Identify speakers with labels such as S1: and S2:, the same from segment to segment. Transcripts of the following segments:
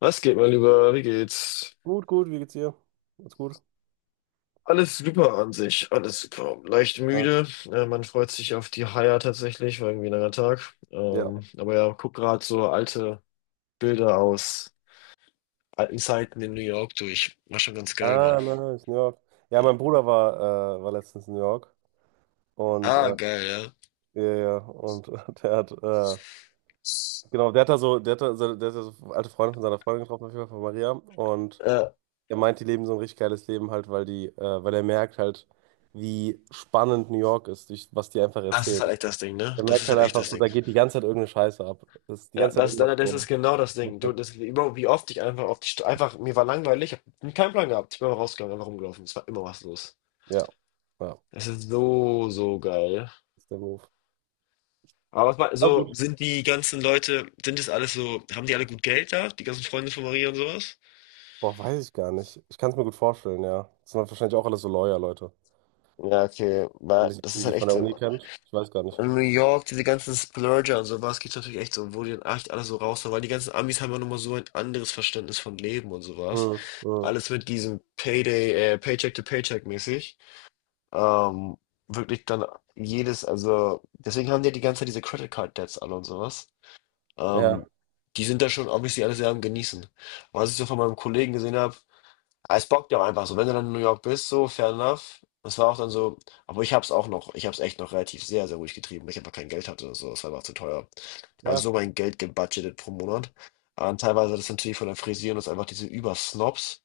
S1: Was geht, mein Lieber? Wie geht's?
S2: Gut, gut, wie geht's dir? Alles gut?
S1: Alles super an sich, alles super. Leicht
S2: Was?
S1: müde. Man freut sich auf die Haier tatsächlich, war irgendwie ein langer Tag.
S2: Ja.
S1: Aber ja, guck gerade so alte Bilder aus alten Zeiten in New York durch. War schon ganz geil, Mann.
S2: Ah, nice, New York. Ja,
S1: Ja.
S2: mein Bruder war, war letztens in New York und
S1: Ah,
S2: äh,
S1: geil,
S2: ja, ja, und der hat, genau, der hat da so alte Freunde von seiner Freundin getroffen, auf jeden Fall von Maria. Und
S1: ja.
S2: er meint, die leben so ein richtig geiles Leben halt, weil er merkt halt, wie spannend New York ist, durch, was die einfach
S1: Das ist
S2: erzählen.
S1: halt echt das Ding, ne?
S2: Der
S1: Das
S2: merkt
S1: ist
S2: halt
S1: halt echt
S2: einfach
S1: das
S2: so, da
S1: Ding.
S2: geht die ganze Zeit irgendeine Scheiße ab. Das ist die
S1: Ja,
S2: ganze Zeit
S1: das,
S2: irgendwas
S1: das das
S2: so.
S1: ist genau das Ding. Du, das, wie oft ich einfach auf die einfach, mir war langweilig, ich hab keinen Plan gehabt. Ich bin mal rausgegangen, einfach rumgelaufen. Es war immer was los.
S2: Ja, ja, das
S1: Es ist so, so geil.
S2: ist der Move.
S1: Aber was mal,
S2: Aber
S1: so
S2: gut.
S1: sind die ganzen Leute, sind es alles so, haben die alle gut Geld da? Die ganzen Freunde von Maria und sowas?
S2: Boah, weiß ich gar nicht. Ich kann es mir gut vorstellen, ja. Das sind wahrscheinlich auch alles so Lawyer-Leute.
S1: Ja, okay, weil
S2: Nicht
S1: das ist
S2: die, die
S1: halt
S2: von
S1: echt
S2: der Uni kennt. Ich weiß gar nicht.
S1: in New York. Diese ganzen Splurger und sowas gibt's natürlich echt so, wo die dann echt alle so raushauen, weil die ganzen Amis haben ja nochmal so ein anderes Verständnis von Leben und sowas.
S2: Hm, hm.
S1: Alles mit diesem Payday, Paycheck to Paycheck mäßig. Ähm, Wirklich dann jedes, also deswegen haben die ja die ganze Zeit diese Credit Card Debts alle und sowas.
S2: Ja,
S1: Ähm, Die sind da schon obviously alle sehr am Genießen. Aber was ich so von meinem Kollegen gesehen habe, es bockt ja auch einfach so. Wenn du dann in New York bist, so, fair enough. Das war auch dann so, aber ich hab's auch noch, ich hab's echt noch relativ sehr, sehr ruhig getrieben, weil ich einfach kein Geld hatte oder so, das war einfach zu teuer. Also
S2: ja,
S1: so mein Geld gebudgetet pro Monat. Ah, und teilweise das natürlich von der Frisieren ist einfach diese Übersnobs,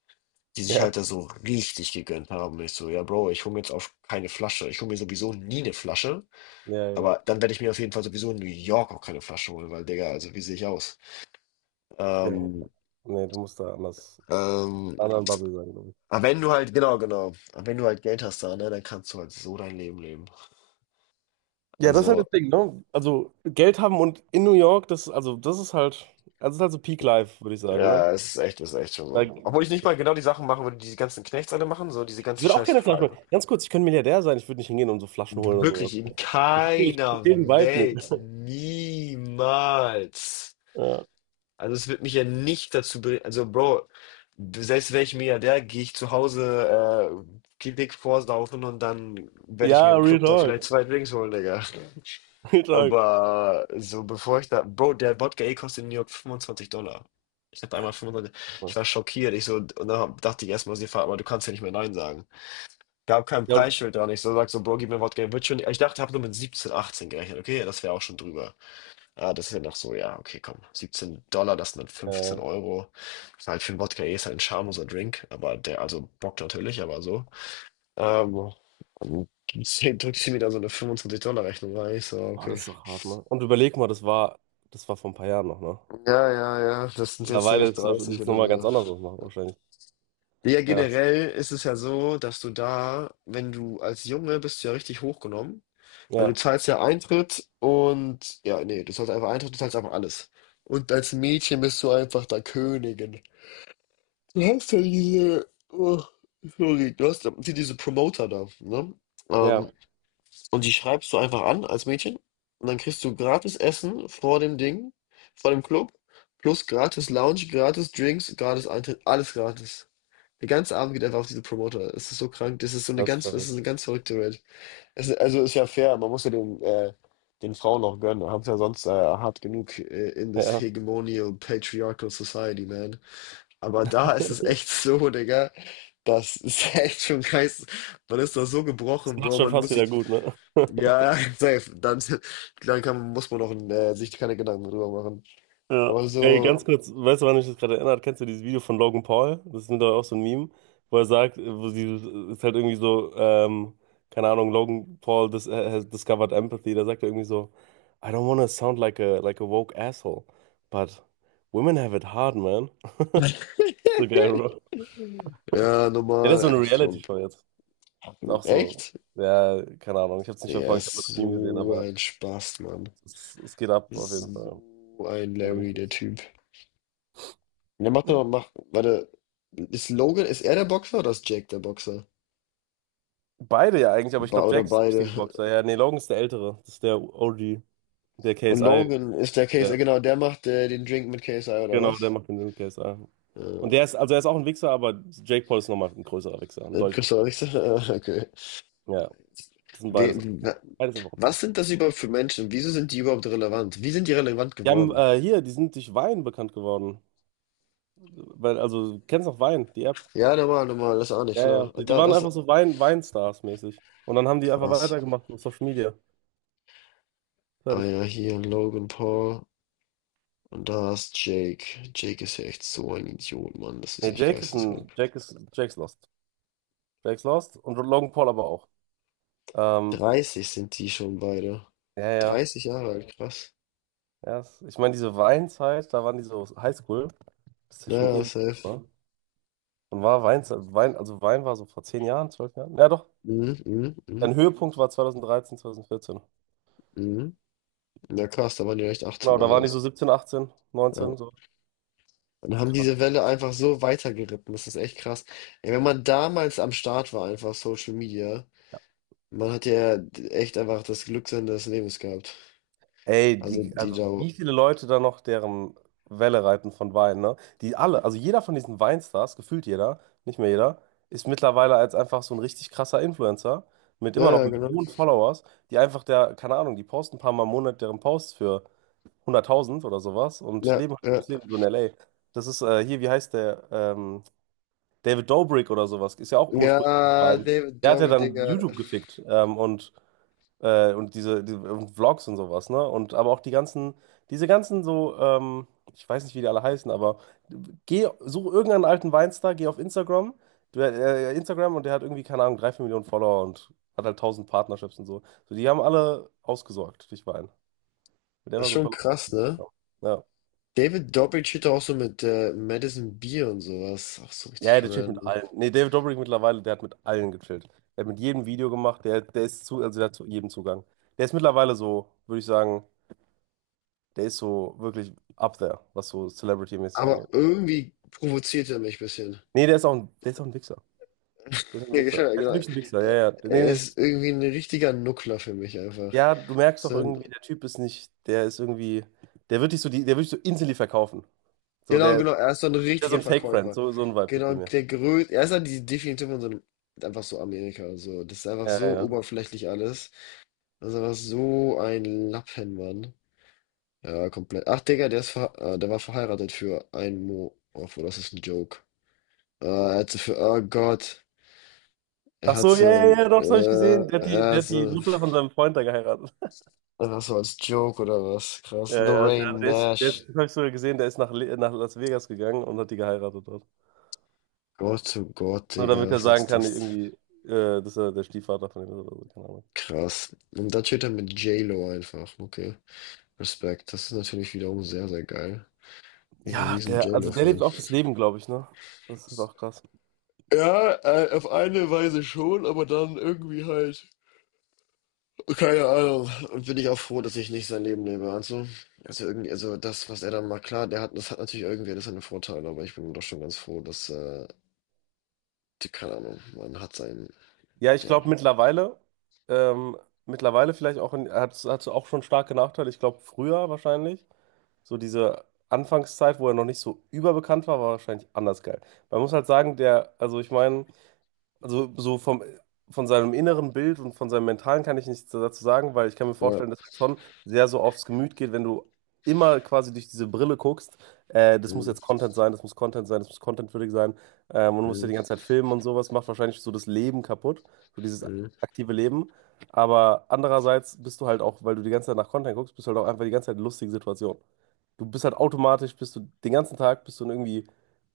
S1: die sich halt da
S2: ja,
S1: so richtig gegönnt haben. Und ich so, ja Bro, ich hole mir jetzt auf keine Flasche. Ich hole mir sowieso nie eine Flasche.
S2: ja, ja,
S1: Aber dann werde ich mir auf jeden Fall sowieso in New York auch keine Flasche holen, weil Digga, also wie sehe ich aus?
S2: ja.
S1: Ähm,
S2: Nee, du musst da anders,
S1: ähm,
S2: anderen Bubble sein, glaube ich.
S1: aber wenn du halt, genau, genau, aber wenn du halt Geld hast da, ne, dann kannst du halt so dein Leben leben.
S2: Ja, das ist halt
S1: Also,
S2: das Ding, ne? Also Geld haben und in New York, das ist halt so Peak Life, würde ich sagen, ne?
S1: ja, es ist echt schon
S2: Da,
S1: so. Obwohl ich nicht mal genau die Sachen machen würde, die diese ganzen Knechts alle machen, so diese
S2: Ich
S1: ganze
S2: würde auch
S1: Scheiß.
S2: keine Flaschen holen. Ganz kurz, ich könnte Milliardär sein, ich würde nicht hingehen und so Flaschen holen oder sowas.
S1: Wirklich, in
S2: Ich
S1: keiner
S2: verstehe den Vibe nicht.
S1: Welt, niemals.
S2: Ja,
S1: Also es wird mich ja nicht dazu bringen, also Bro, selbst wäre ich Milliardär, gehe ich zu Hause Klinik vorsaufen und dann werde ich mir
S2: ja,
S1: im
S2: Real
S1: Club da vielleicht
S2: Talk.
S1: zwei Drinks holen, Digga.
S2: Real Talk.
S1: Aber so bevor ich da, Bro, der Wodka E kostet in New York $25. Ich hatte einmal 25, ich war schockiert. Ich so, und dann dachte ich erstmal, sie fahren, aber du kannst ja nicht mehr Nein sagen. Gab kein
S2: Ja.
S1: Preisschild dran. Ich so, sag so, Bro, gib mir Wodka E, wird schon. Ich dachte, hab nur mit 17, 18 gerechnet. Okay, das wäre auch schon drüber. Ah, das ist ja noch so, ja, okay, komm. $17, das sind dann 15
S2: Äh,
S1: Euro. Ist halt für 'n Wodka eh, ist halt 'n schamloser Drink, aber der, also Bock natürlich, aber so. Ähm, und zehn drückt sie mir da so eine $25 $-Rechnung rein. Ich so:
S2: Oh,
S1: „Okay.“
S2: das ist doch hart, ne? Und überleg mal, das war vor ein paar Jahren noch, ne?
S1: Ja, ja, ja, das sind jetzt
S2: Mittlerweile
S1: echt
S2: sieht
S1: 30
S2: es
S1: oder
S2: nochmal ganz
S1: so.
S2: anders aus, machen wahrscheinlich.
S1: Ja,
S2: Ja,
S1: generell ist es ja so, dass du da, wenn du als Junge bist du ja richtig hochgenommen, weil du
S2: ja,
S1: zahlst ja Eintritt und ja, nee, du zahlst einfach Eintritt, du zahlst einfach alles. Und als Mädchen bist du einfach da Königin. Du hast ja diese, oh, sorry, du hast ja hier diese Promoter da, ne?
S2: ja,
S1: Ähm, und die schreibst du einfach an als Mädchen und dann kriegst du gratis Essen vor dem Ding, vor dem Club, plus gratis Lounge, gratis Drinks, gratis Eintritt, alles gratis. Der ganze Abend geht einfach auf diese Promoter. Es ist so krank, das ist so eine
S2: das ist
S1: ganz, das ist eine
S2: verrückt.
S1: ganz verrückte Welt. Es ist, also ist ja fair, man muss ja den, den Frauen auch gönnen. Haben es ja sonst hart genug in
S2: Ja,
S1: this
S2: ja.
S1: hegemonial patriarchal society, man. Aber da ist es echt so, Digga. Das ist echt schon geist. Man ist da so
S2: Das
S1: gebrochen,
S2: macht
S1: Bro.
S2: schon
S1: Man
S2: fast
S1: muss
S2: wieder
S1: sich.
S2: gut, ne?
S1: Ja, ja, safe. Dann, dann kann, muss man auch sich keine Gedanken drüber machen.
S2: Ja.
S1: Aber
S2: Ey,
S1: so.
S2: ganz kurz, weißt du, wann mich das gerade erinnert? Kennst du dieses Video von Logan Paul? Das ist mittlerweile auch so ein Meme, wo er sagt, wo dieses, ist halt irgendwie so, keine Ahnung, Logan Paul dis has discovered empathy. Da sagt er irgendwie so, I don't wanna sound like a woke asshole, but women have it hard, man. So geil, Bro.
S1: Ja,
S2: Ja, das ist
S1: nochmal
S2: so eine
S1: Epsilon.
S2: Reality-Show jetzt. Ist auch so.
S1: Echt?
S2: Ja, keine Ahnung. Ich habe es nicht
S1: Der
S2: verfolgt, ich habe nur
S1: ist
S2: das Meme gesehen,
S1: so
S2: aber
S1: ein Spaß, Mann.
S2: es geht ab auf jeden
S1: So
S2: Fall.
S1: ein
S2: Ja, nämlich
S1: Larry, der
S2: das so.
S1: Typ. Der macht doch, macht, warte, ist Logan, ist er der Boxer oder ist Jack der Boxer?
S2: Beide ja eigentlich, aber ich
S1: Ba
S2: glaube,
S1: oder
S2: Jack ist der
S1: beide?
S2: richtige Boxer. Ja, nee, Logan ist der Ältere. Das ist der OG, der
S1: Und
S2: KSI.
S1: Logan ist der Case,
S2: Der,
S1: genau, der macht den Drink mit KSI oder
S2: genau, der
S1: was?
S2: macht den KSI.
S1: Äh,
S2: Und der ist, also er ist auch ein Wichser, aber Jake Paul ist nochmal ein größerer Wichser, ein deutlich
S1: Christoph Richter? Okay.
S2: größerer. Ja, das sind
S1: We,
S2: beides.
S1: wa-
S2: Beides einfach
S1: was
S2: Opfer.
S1: sind das überhaupt für Menschen? Wieso sind die überhaupt relevant? Wie sind die relevant
S2: Die haben,
S1: geworden?
S2: äh, hier, die sind durch Wein bekannt geworden. Weil, also, du kennst noch Wein, die App?
S1: Ja, normal, normal, das ist auch nicht
S2: Ja, ja.
S1: klar.
S2: Die
S1: Da,
S2: waren
S1: das
S2: einfach so Weinstars-mäßig. Und dann haben die einfach
S1: krass.
S2: weitergemacht auf Social Media.
S1: Ah
S2: Fertig.
S1: ja, hier Logan Paul und da ist Jake. Jake ist ja echt so ein Idiot, Mann. Das ist
S2: Nee,
S1: echt
S2: Jake ist ein.
S1: geisteskrank.
S2: Jake ist. Jake's Lost. Jake's Lost und Logan Paul aber auch. Ähm,
S1: 30 sind die schon beide.
S2: ja, ja.
S1: 30 Jahre alt, krass.
S2: Ja, ich meine, diese Weinzeit, da waren die so Highschool. Das ist ja schon
S1: Naja,
S2: ewig,
S1: safe.
S2: ne? Und war Weinzeit. Also, Wein war so vor 10 Jahren, 12 Jahren. Ja, doch.
S1: Mhm, mhm,
S2: Sein
S1: mhm,
S2: Höhepunkt war 2013, 2014.
S1: mhm. Ja, krass, da waren die echt 18
S2: Genau,
S1: oder
S2: da waren die so
S1: sowas.
S2: 17, 18,
S1: Ja.
S2: 19, so.
S1: Und haben diese
S2: Krass.
S1: Welle einfach so weitergeritten. Das ist echt krass. Ey, wenn man damals am Start war, einfach Social Media, man hat ja echt einfach das Glück seines Lebens gehabt.
S2: Ey,
S1: Also die
S2: also
S1: da.
S2: wie viele Leute da noch deren Welle reiten von Wein, ne? Die alle, also jeder von diesen Weinstars, gefühlt jeder, nicht mehr jeder, ist mittlerweile als einfach so ein richtig krasser Influencer mit
S1: Ja,
S2: immer noch
S1: ja, genau.
S2: Millionen Followers, die einfach der, keine Ahnung, die posten ein paar Mal im Monat deren Posts für 100.000 oder sowas und
S1: Ja,
S2: leben halt
S1: ja.
S2: das Leben so in LA. Das ist hier, wie heißt der? David Dobrik oder sowas, ist ja auch ursprünglich
S1: Ja,
S2: Wein.
S1: David
S2: Der hat ja
S1: Dobrik,
S2: dann
S1: Digga.
S2: YouTube gefickt und diese, die- und Vlogs und sowas, ne? Und aber auch die ganzen, diese ganzen so, ich weiß nicht, wie die alle heißen, aber geh, such irgendeinen alten Weinstar, geh auf Instagram, du, Instagram, und der hat irgendwie, keine Ahnung, drei, vier Millionen Follower und hat halt tausend Partnerships und so. So, die haben alle ausgesorgt, durch Wein. Mit der
S1: Das
S2: war
S1: ist
S2: so ein
S1: schon
S2: paar Leute
S1: krass, ne?
S2: gekommen. Ja.
S1: David Dobrik steht da auch so mit Madison Beer und sowas. Auch so
S2: Ja,
S1: richtig
S2: der chillt mit
S1: random.
S2: allen. Nee, David Dobrik mittlerweile, der hat mit allen gechillt. Der hat mit jedem Video gemacht, also der hat zu jedem Zugang. Der ist mittlerweile so, würde ich sagen. Der ist so wirklich up there, was so Celebrity-mäßig
S1: Aber
S2: angeht.
S1: irgendwie provoziert er mich ein bisschen.
S2: Nee, der ist auch ein Wichser. Der ist ein
S1: Ja,
S2: Wichser.
S1: genau,
S2: Der ist
S1: genau.
S2: wirklich ein Wichser,
S1: Äh,
S2: ja, ja. Nee,
S1: er
S2: nee, das,
S1: ist irgendwie ein richtiger Nuckler für mich einfach.
S2: ja, du merkst doch
S1: So ein,
S2: irgendwie, der Typ ist nicht, der ist irgendwie, der wird dich so instantly verkaufen. So,
S1: genau,
S2: der,
S1: genau, er ist so ein
S2: der ist so
S1: richtiger
S2: ein Fake-Friend,
S1: Verkäufer.
S2: so, so ein Vibe gibt er
S1: Genau,
S2: mir.
S1: der größte, er ist halt die Definition von so einem, einfach so Amerika, so. Das ist einfach
S2: Ja, ja,
S1: so
S2: ja.
S1: oberflächlich alles. Das ist einfach so ein Lappenmann. Ja, komplett. Ach, Digga, der ist ver der war verheiratet für einen Mo. Obwohl, das ist ein Joke. Er hat so für, oh Gott, er
S2: Ach
S1: hat
S2: so, ja,
S1: so
S2: ja,
S1: ein,
S2: ja, doch, das habe ich gesehen. Der hat die,
S1: er
S2: der
S1: ist
S2: hat die
S1: so,
S2: Mutter von seinem Freund da geheiratet.
S1: einfach so als Joke oder was?
S2: Ja,
S1: Krass.
S2: ja,
S1: Lorraine Nash.
S2: das habe ich sogar gesehen, der ist nach Las Vegas gegangen und hat die geheiratet dort.
S1: Gott, oh Gott,
S2: Nur
S1: Digga,
S2: damit er
S1: was
S2: sagen
S1: ist
S2: kann,
S1: das?
S2: irgendwie, dass er der Stiefvater von ihm ist oder so, keine Ahnung.
S1: Krass. Und dann steht er mit J-Lo einfach. Okay, Respekt. Das ist natürlich wiederum sehr, sehr geil. Bin ich, bin ein
S2: Ja,
S1: riesen
S2: also der lebt
S1: J-Lo-Fan.
S2: auch das Leben, glaube ich, ne? Das ist auch krass.
S1: Ja, auf eine Weise schon, aber dann irgendwie halt. Keine Ahnung. Und bin ich auch froh, dass ich nicht sein Leben lebe. Also irgendwie, also das, was er dann macht, klar, der hat, das hat natürlich irgendwie alles seine Vorteile, aber ich bin doch schon ganz froh, dass, die, keine Ahnung, man hat sein,
S2: Ja, ich
S1: ja.
S2: glaube ähm, mittlerweile vielleicht auch, hat auch schon starke Nachteile. Ich glaube früher wahrscheinlich, so diese Anfangszeit, wo er noch nicht so überbekannt war, war wahrscheinlich anders geil. Man muss halt sagen, also ich meine, also so von seinem inneren Bild und von seinem Mentalen kann ich nichts dazu sagen, weil ich kann mir
S1: Ja.
S2: vorstellen, dass er schon sehr so aufs Gemüt geht, wenn du immer quasi durch diese Brille guckst. Das muss
S1: Mm,
S2: jetzt Content sein, das muss Content sein, das muss contentwürdig sein. Und du musst ja
S1: mm,
S2: die ganze Zeit filmen und sowas, macht wahrscheinlich so das Leben kaputt, so dieses
S1: mm.
S2: aktive Leben. Aber andererseits bist du halt auch, weil du die ganze Zeit nach Content guckst, bist du halt auch einfach die ganze Zeit in lustigen Situationen. Du bist halt automatisch, bist du den ganzen Tag, bist du in irgendwie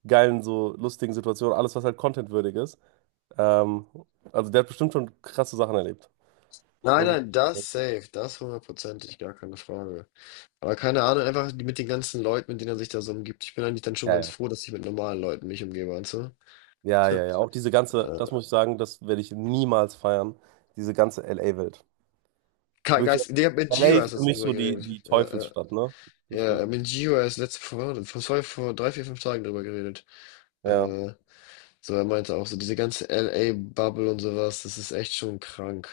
S2: geilen, so lustigen Situationen, alles, was halt contentwürdig ist. Ähm, also der hat bestimmt schon krasse Sachen erlebt.
S1: Nein,
S2: Das muss
S1: nein, das safe, das hundertprozentig, gar keine Frage. Aber keine Ahnung, einfach mit den ganzen Leuten, mit denen er sich da so umgibt. Ich bin eigentlich dann schon
S2: ja,
S1: ganz
S2: ja.
S1: froh, dass ich mit normalen Leuten mich umgebe, weißt du?
S2: Ja, ja, ja. Auch diese ganze, das
S1: Äh,
S2: muss ich sagen, das werde ich niemals feiern. Diese ganze LA-Welt. Wirklich,
S1: Geist, Digga, mit
S2: LA
S1: Gio hast
S2: ist
S1: du
S2: für
S1: jetzt
S2: mich
S1: drüber
S2: so die,
S1: geredet. Ja,
S2: Teufelsstadt, ne? Das,
S1: ja, ja, mit Gio erst letzte, vor, vor, sorry, vor drei, vier, fünf Tagen drüber geredet.
S2: ja,
S1: Äh, so, er meinte auch so, diese ganze LA-Bubble und sowas, das ist echt schon krank.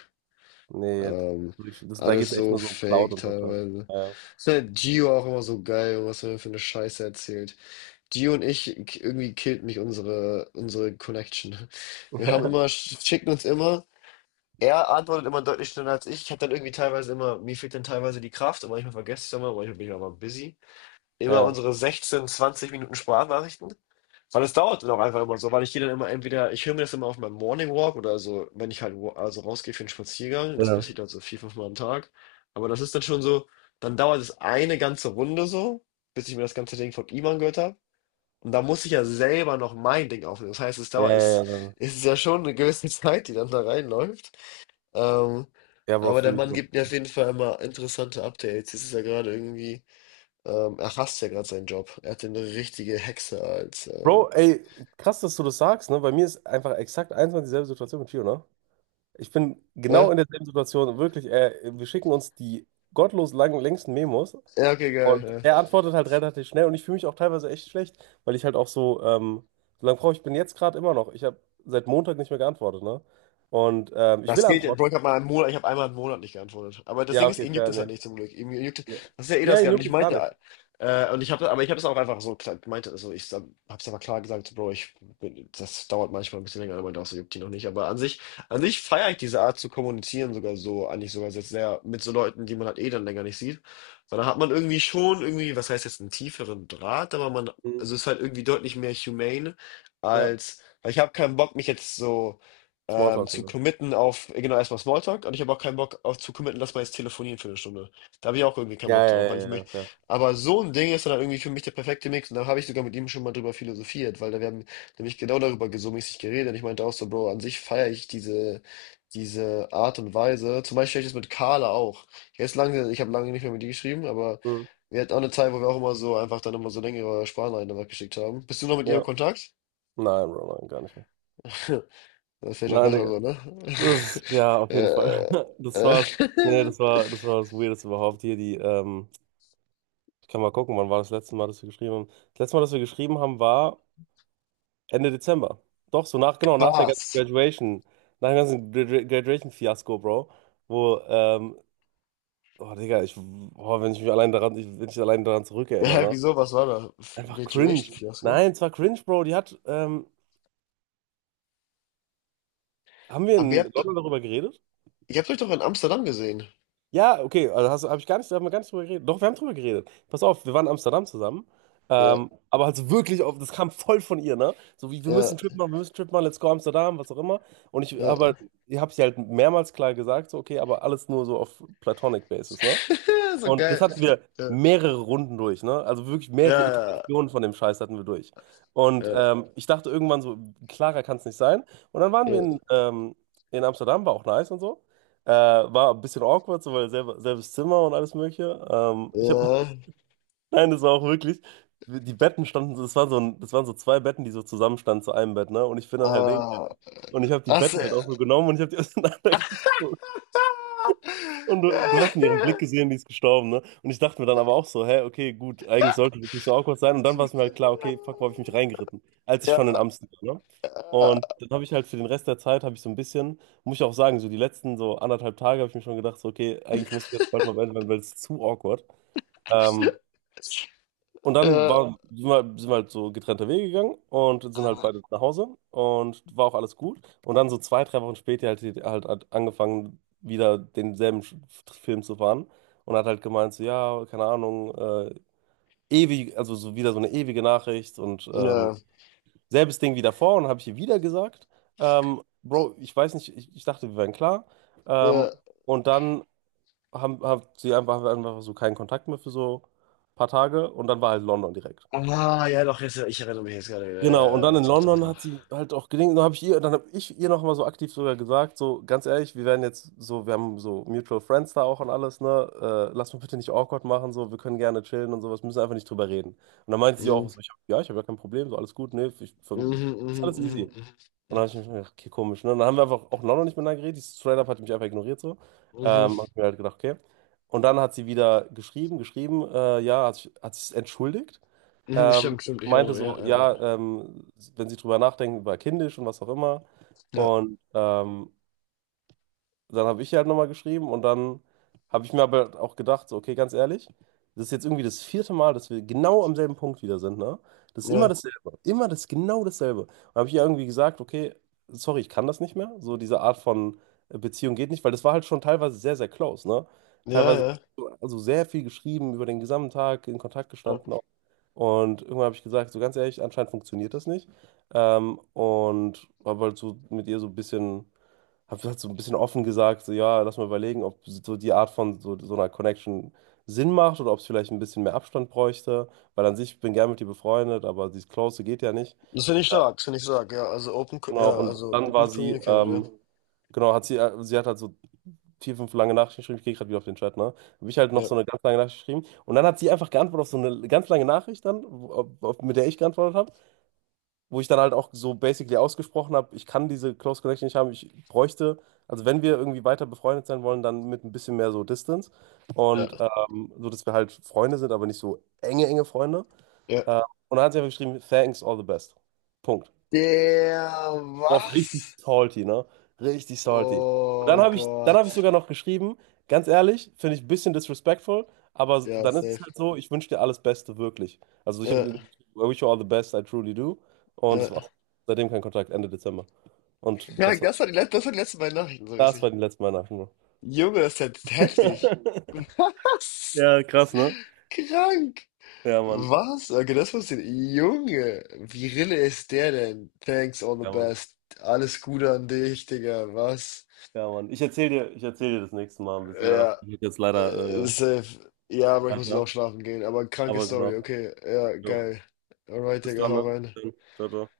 S2: nee,
S1: Ähm,
S2: da geht
S1: alles
S2: es echt
S1: so
S2: nur so um Cloud
S1: fake
S2: und so. Klar.
S1: teilweise.
S2: Ja.
S1: Ist halt Gio auch immer so geil, und was er mir für eine Scheiße erzählt. Die und ich, irgendwie killt mich unsere, unsere Connection. Wir haben immer, schicken uns immer, er antwortet immer deutlich schneller als ich. Ich habe dann irgendwie teilweise immer, mir fehlt dann teilweise die Kraft und manchmal vergesse ich es immer, manchmal bin ich auch mal busy. Immer
S2: Ja.
S1: unsere 16, 20 Minuten Sprachnachrichten. Weil es dauert dann auch einfach immer so, weil ich gehe dann immer entweder, ich höre mir das immer auf meinem Morning Walk oder so, wenn ich halt also rausgehe für einen Spaziergang. Das
S2: Ja.
S1: passiert halt so vier, fünf Mal am Tag. Aber das ist dann schon so, dann dauert es eine ganze Runde so, bis ich mir das ganze Ding von ihm angehört habe. Und da muss ich ja selber noch mein Ding aufnehmen. Das heißt, es
S2: Ja,
S1: dauert, es,
S2: ja, ja. Ja,
S1: es ist ja schon eine gewisse Zeit, die dann da reinläuft. Ähm,
S2: ja, Bro,
S1: aber der
S2: fühle ich
S1: Mann
S2: immer.
S1: gibt mir auf jeden Fall immer interessante Updates. Es ist ja gerade irgendwie, er hasst ja gerade seinen Job. Er hat eine richtige Hexe als,
S2: Bro, ey, krass, dass du das sagst, ne? Bei mir ist einfach exakt eins und dieselbe Situation mit Gio, ne? Ich bin genau
S1: ne?
S2: in derselben Situation. Wirklich, wir schicken uns die gottlos langen, längsten Memos
S1: Ja, okay, geil.
S2: und
S1: Ja.
S2: er antwortet halt relativ schnell und ich fühle mich auch teilweise echt schlecht, weil ich halt auch so lange brauche, ich bin jetzt gerade immer noch. Ich habe seit Montag nicht mehr geantwortet, ne? Und ich will
S1: Das geht,
S2: antworten.
S1: Bro, ich habe mal einen Monat, ich habe einmal einen Monat nicht geantwortet. Aber das
S2: Ja,
S1: Ding ist,
S2: okay,
S1: ihn juckt
S2: fair,
S1: es halt
S2: ne.
S1: nicht zum Glück. Ihm juckt,
S2: Ja,
S1: das ist ja eh
S2: ja,
S1: das
S2: ihn
S1: gar. Und
S2: juckt
S1: ich
S2: es gar nicht.
S1: meinte, und ich habe, aber ich habe es auch einfach so gesagt, meinte, also hab's aber klar gesagt, Bro, ich bin, das dauert manchmal ein bisschen länger, aber das juckt ihn noch nicht. Aber an sich feiere ich diese Art zu kommunizieren sogar so, eigentlich sogar jetzt sehr mit so Leuten, die man halt eh dann länger nicht sieht. Weil da hat man irgendwie schon irgendwie, was heißt jetzt, einen tieferen Draht, aber man,
S2: Mhm.
S1: also ist halt irgendwie deutlich mehr humane
S2: Ja,
S1: als, weil ich habe keinen Bock, mich jetzt so
S2: Smalltalk,
S1: zu
S2: ne?
S1: committen auf, genau, erstmal Smalltalk. Und ich habe auch keinen Bock auf zu committen, dass wir jetzt telefonieren für eine Stunde. Da habe ich auch irgendwie keinen
S2: Ja,
S1: Bock drauf,
S2: ja,
S1: weil ich
S2: ja, ja,
S1: möchte.
S2: fair.
S1: Aber so ein Ding ist dann halt irgendwie für mich der perfekte Mix. Und da habe ich sogar mit ihm schon mal drüber philosophiert, weil da wir haben nämlich genau darüber so mäßig geredet. Und ich meinte auch so, Bro, an sich feiere ich diese, diese Art und Weise. Zum Beispiel ich das mit Carla auch. Jetzt lange, ich habe lange nicht mehr mit ihr geschrieben, aber
S2: Mhm.
S1: wir hatten auch eine Zeit, wo wir auch immer so einfach dann immer so längere Sprachnachrichten geschickt haben. Bist du noch mit ihr im
S2: Ja,
S1: Kontakt?
S2: nein, Bro, nein, gar nicht mehr.
S1: Das ist vielleicht auch
S2: Nein,
S1: besser
S2: Digga.
S1: so, ne?
S2: Das, ja, auf jeden Fall.
S1: äh,
S2: Das
S1: äh,
S2: war's. Nee, das war, das war das Weirdeste überhaupt hier. Ich kann mal gucken, wann war das letzte Mal, dass wir geschrieben haben. Das letzte Mal, dass wir geschrieben haben, war Ende Dezember. Doch, so nach, genau, nach der ganzen
S1: Spaß.
S2: Graduation, nach dem ganzen Graduation-Fiasko, Bro. Wo, oh Digga, oh, wenn ich mich allein daran, ich, wenn ich allein daran zurückerinnere,
S1: Ja,
S2: ne?
S1: wieso? Was war da?
S2: Einfach cringe.
S1: Graduation-Fiasko?
S2: Nein, es war cringe, Bro. Haben wir
S1: Aber
S2: in London darüber geredet?
S1: ihr habt euch doch in Amsterdam gesehen.
S2: Ja, okay, also hab ich gar nicht, haben wir gar nicht drüber geredet. Doch, wir haben drüber geredet. Pass auf, wir waren in Amsterdam zusammen.
S1: Ja,
S2: Aber halt so wirklich auf, das kam voll von ihr, ne? So wie, wir müssen
S1: ja,
S2: einen Trip machen, wir müssen einen Trip machen, let's go Amsterdam, was auch immer. Aber
S1: ja.
S2: ich habe sie halt mehrmals klar gesagt, so, okay, aber alles nur so auf Platonic Basis, ne?
S1: So
S2: Und das
S1: geil.
S2: hatten wir
S1: Ja,
S2: mehrere Runden durch, ne? Also wirklich mehrere
S1: ja,
S2: Iterationen von dem Scheiß hatten wir durch. Und
S1: ja,
S2: ähm, ich dachte irgendwann so, klarer kann es nicht sein. Und dann waren wir in,
S1: ja,
S2: ähm, in Amsterdam, war auch nice und so. War ein bisschen awkward, so weil selbes Zimmer und alles Mögliche. Ich habe,
S1: ja.
S2: nein, das war auch wirklich, die Betten standen, so, das waren so zwei Betten, die so zusammenstanden zu einem Bett, ne? Und ich bin dann halt,
S1: Ah,
S2: und ich habe die
S1: ach, so.
S2: Betten halt auch so genommen und ich habe die auseinandergezogen. Und du hast in ihrem Blick gesehen, die ist gestorben, ne? Und ich dachte mir dann aber auch so, hä, okay, gut, eigentlich sollte das nicht so awkward sein. Und dann war es mir halt klar, okay, fuck, wo habe ich mich reingeritten? Als ich schon in
S1: Ja,
S2: Amsterdam war, ne?
S1: ja,
S2: Und dann habe ich halt für den Rest der Zeit, habe ich so ein bisschen, muss ich auch sagen, so die letzten so anderthalb Tage habe ich mir schon gedacht, so, okay, eigentlich muss ich jetzt bald mal beenden, weil es ist zu awkward. Ähm, und dann
S1: ja,
S2: war, sind wir halt so getrennte Wege gegangen und sind halt beide nach Hause und war auch alles gut. Und dann so zwei, drei Wochen später hat sie halt angefangen, wieder denselben Film zu fahren und hat halt gemeint, so, ja, keine Ahnung, ewig, also so wieder so eine ewige Nachricht und
S1: ja,
S2: selbes Ding wie davor und habe ich ihr wieder gesagt, Bro, ich weiß nicht, ich dachte, wir wären klar. Ähm,
S1: ja.
S2: und dann haben wir einfach so keinen Kontakt mehr für so ein paar Tage und dann war halt London direkt.
S1: Ah, ja, doch, jetzt, ich erinnere mich jetzt gerade. Ja,
S2: Genau,
S1: ja,
S2: und
S1: ja,
S2: dann
S1: doch,
S2: in
S1: doch, doch,
S2: London
S1: doch.
S2: hat sie halt auch gelingt. Dann habe ich ihr nochmal so aktiv sogar gesagt, so ganz ehrlich, wir haben so Mutual Friends da auch und alles, ne? Lass mich bitte nicht awkward machen, so, wir können gerne chillen und sowas, müssen einfach nicht drüber reden. Und dann meinte sie auch
S1: Mhm,
S2: so, ja, ich habe ja kein Problem, so alles gut, ne? Ich, für,
S1: mhm,
S2: ist
S1: mhm,
S2: alles
S1: mhm,
S2: easy. Und
S1: mhm,
S2: dann habe ich mich gedacht, okay, komisch, ne? Und dann haben wir einfach auch in London nicht miteinander geredet, die straight up hat mich einfach ignoriert, so.
S1: mhm,
S2: Hab mir halt gedacht, okay. Und dann hat sie wieder geschrieben, ja, hat sich entschuldigt.
S1: mhm, mhm,
S2: Ähm,
S1: stimmt, stimmt, ich
S2: Meinte so,
S1: erinnere mich.
S2: ja, wenn sie drüber nachdenken, war kindisch und was auch immer.
S1: Ja,
S2: Und dann habe ich ihr halt nochmal geschrieben und dann habe ich mir aber halt auch gedacht, so, okay, ganz ehrlich, das ist jetzt irgendwie das vierte Mal, dass wir genau am selben Punkt wieder sind, ne? Das ist immer
S1: ja,
S2: dasselbe, immer das, genau dasselbe. Und habe ich ihr irgendwie gesagt, okay, sorry, ich kann das nicht mehr. So diese Art von Beziehung geht nicht, weil das war halt schon teilweise sehr, sehr close, ne?
S1: ja, ja, ja,
S2: Teilweise,
S1: ja, ja,
S2: also sehr viel geschrieben, über den gesamten Tag in Kontakt
S1: ja.
S2: gestanden, und irgendwann habe ich gesagt, so ganz ehrlich, anscheinend funktioniert das nicht. Und habe halt so ein bisschen offen gesagt, so ja, lass mal überlegen, ob so die Art von so einer Connection Sinn macht oder ob es vielleicht ein bisschen mehr Abstand bräuchte, weil an sich, ich bin gern mit ihr befreundet, aber dieses Close geht ja nicht.
S1: Das finde ich
S2: Ja,
S1: stark, das finde ich stark, ja. Also open,
S2: genau,
S1: ja,
S2: und
S1: also
S2: dann war
S1: gut
S2: sie,
S1: communicated, ja.
S2: genau, sie hat halt so vier, fünf lange Nachrichten geschrieben. Ich gehe gerade wieder auf den Chat, ne? Habe ich halt noch
S1: Ja,
S2: so eine ganz lange Nachricht geschrieben. Und dann hat sie einfach geantwortet auf so eine ganz lange Nachricht dann, mit der ich geantwortet, wo ich dann halt auch so basically ausgesprochen habe, ich kann diese Close Connection nicht haben, ich bräuchte, also wenn wir irgendwie weiter befreundet sein wollen, dann mit ein bisschen mehr so Distance und
S1: ja,
S2: so, dass wir halt Freunde sind, aber nicht so enge Freunde.
S1: ja.
S2: Äh, und dann hat sie einfach geschrieben, thanks, all the best. Punkt.
S1: Der
S2: Drauf richtig
S1: was?
S2: salty, ne? Richtig salty. Und
S1: Oh
S2: dann dann habe ich
S1: Gott.
S2: sogar noch geschrieben, ganz ehrlich, finde ich ein bisschen disrespectful, aber
S1: Ja,
S2: dann ist es
S1: safe.
S2: halt so, ich wünsche dir alles Beste, wirklich. Also ich habe
S1: Ja,
S2: irgendwie, geschrieben, I wish you all the best, I truly do. Und
S1: ja.
S2: das war's. Seitdem kein Kontakt, Ende Dezember. Und
S1: Ja,
S2: besser.
S1: das war die, das waren die letzten beiden Nachrichten, so
S2: Das
S1: richtig.
S2: war die letzte Weihnachten, ne?
S1: Junge, das ist ja heftig. Was?
S2: Ja, krass, ne?
S1: Krank.
S2: Ja, Mann.
S1: Was? Okay, das wusste ich. Junge, wie Rille ist der denn? Thanks, all the
S2: Ja, Mann.
S1: best. Alles Gute an dich, Digga. Was?
S2: Ja, Mann. Ich erzähl dir das nächste Mal ein bisschen mehr davon.
S1: Ja,
S2: Ich muss jetzt leider äh,
S1: safe. Ja, aber ich muss jetzt auch
S2: weiter.
S1: schlafen gehen. Aber kranke
S2: Aber
S1: Story,
S2: genau.
S1: okay. Ja,
S2: Jo.
S1: geil. Alright,
S2: Bis
S1: Digga,
S2: dann,
S1: hau
S2: ne?
S1: rein.
S2: Dann. Ciao, ciao.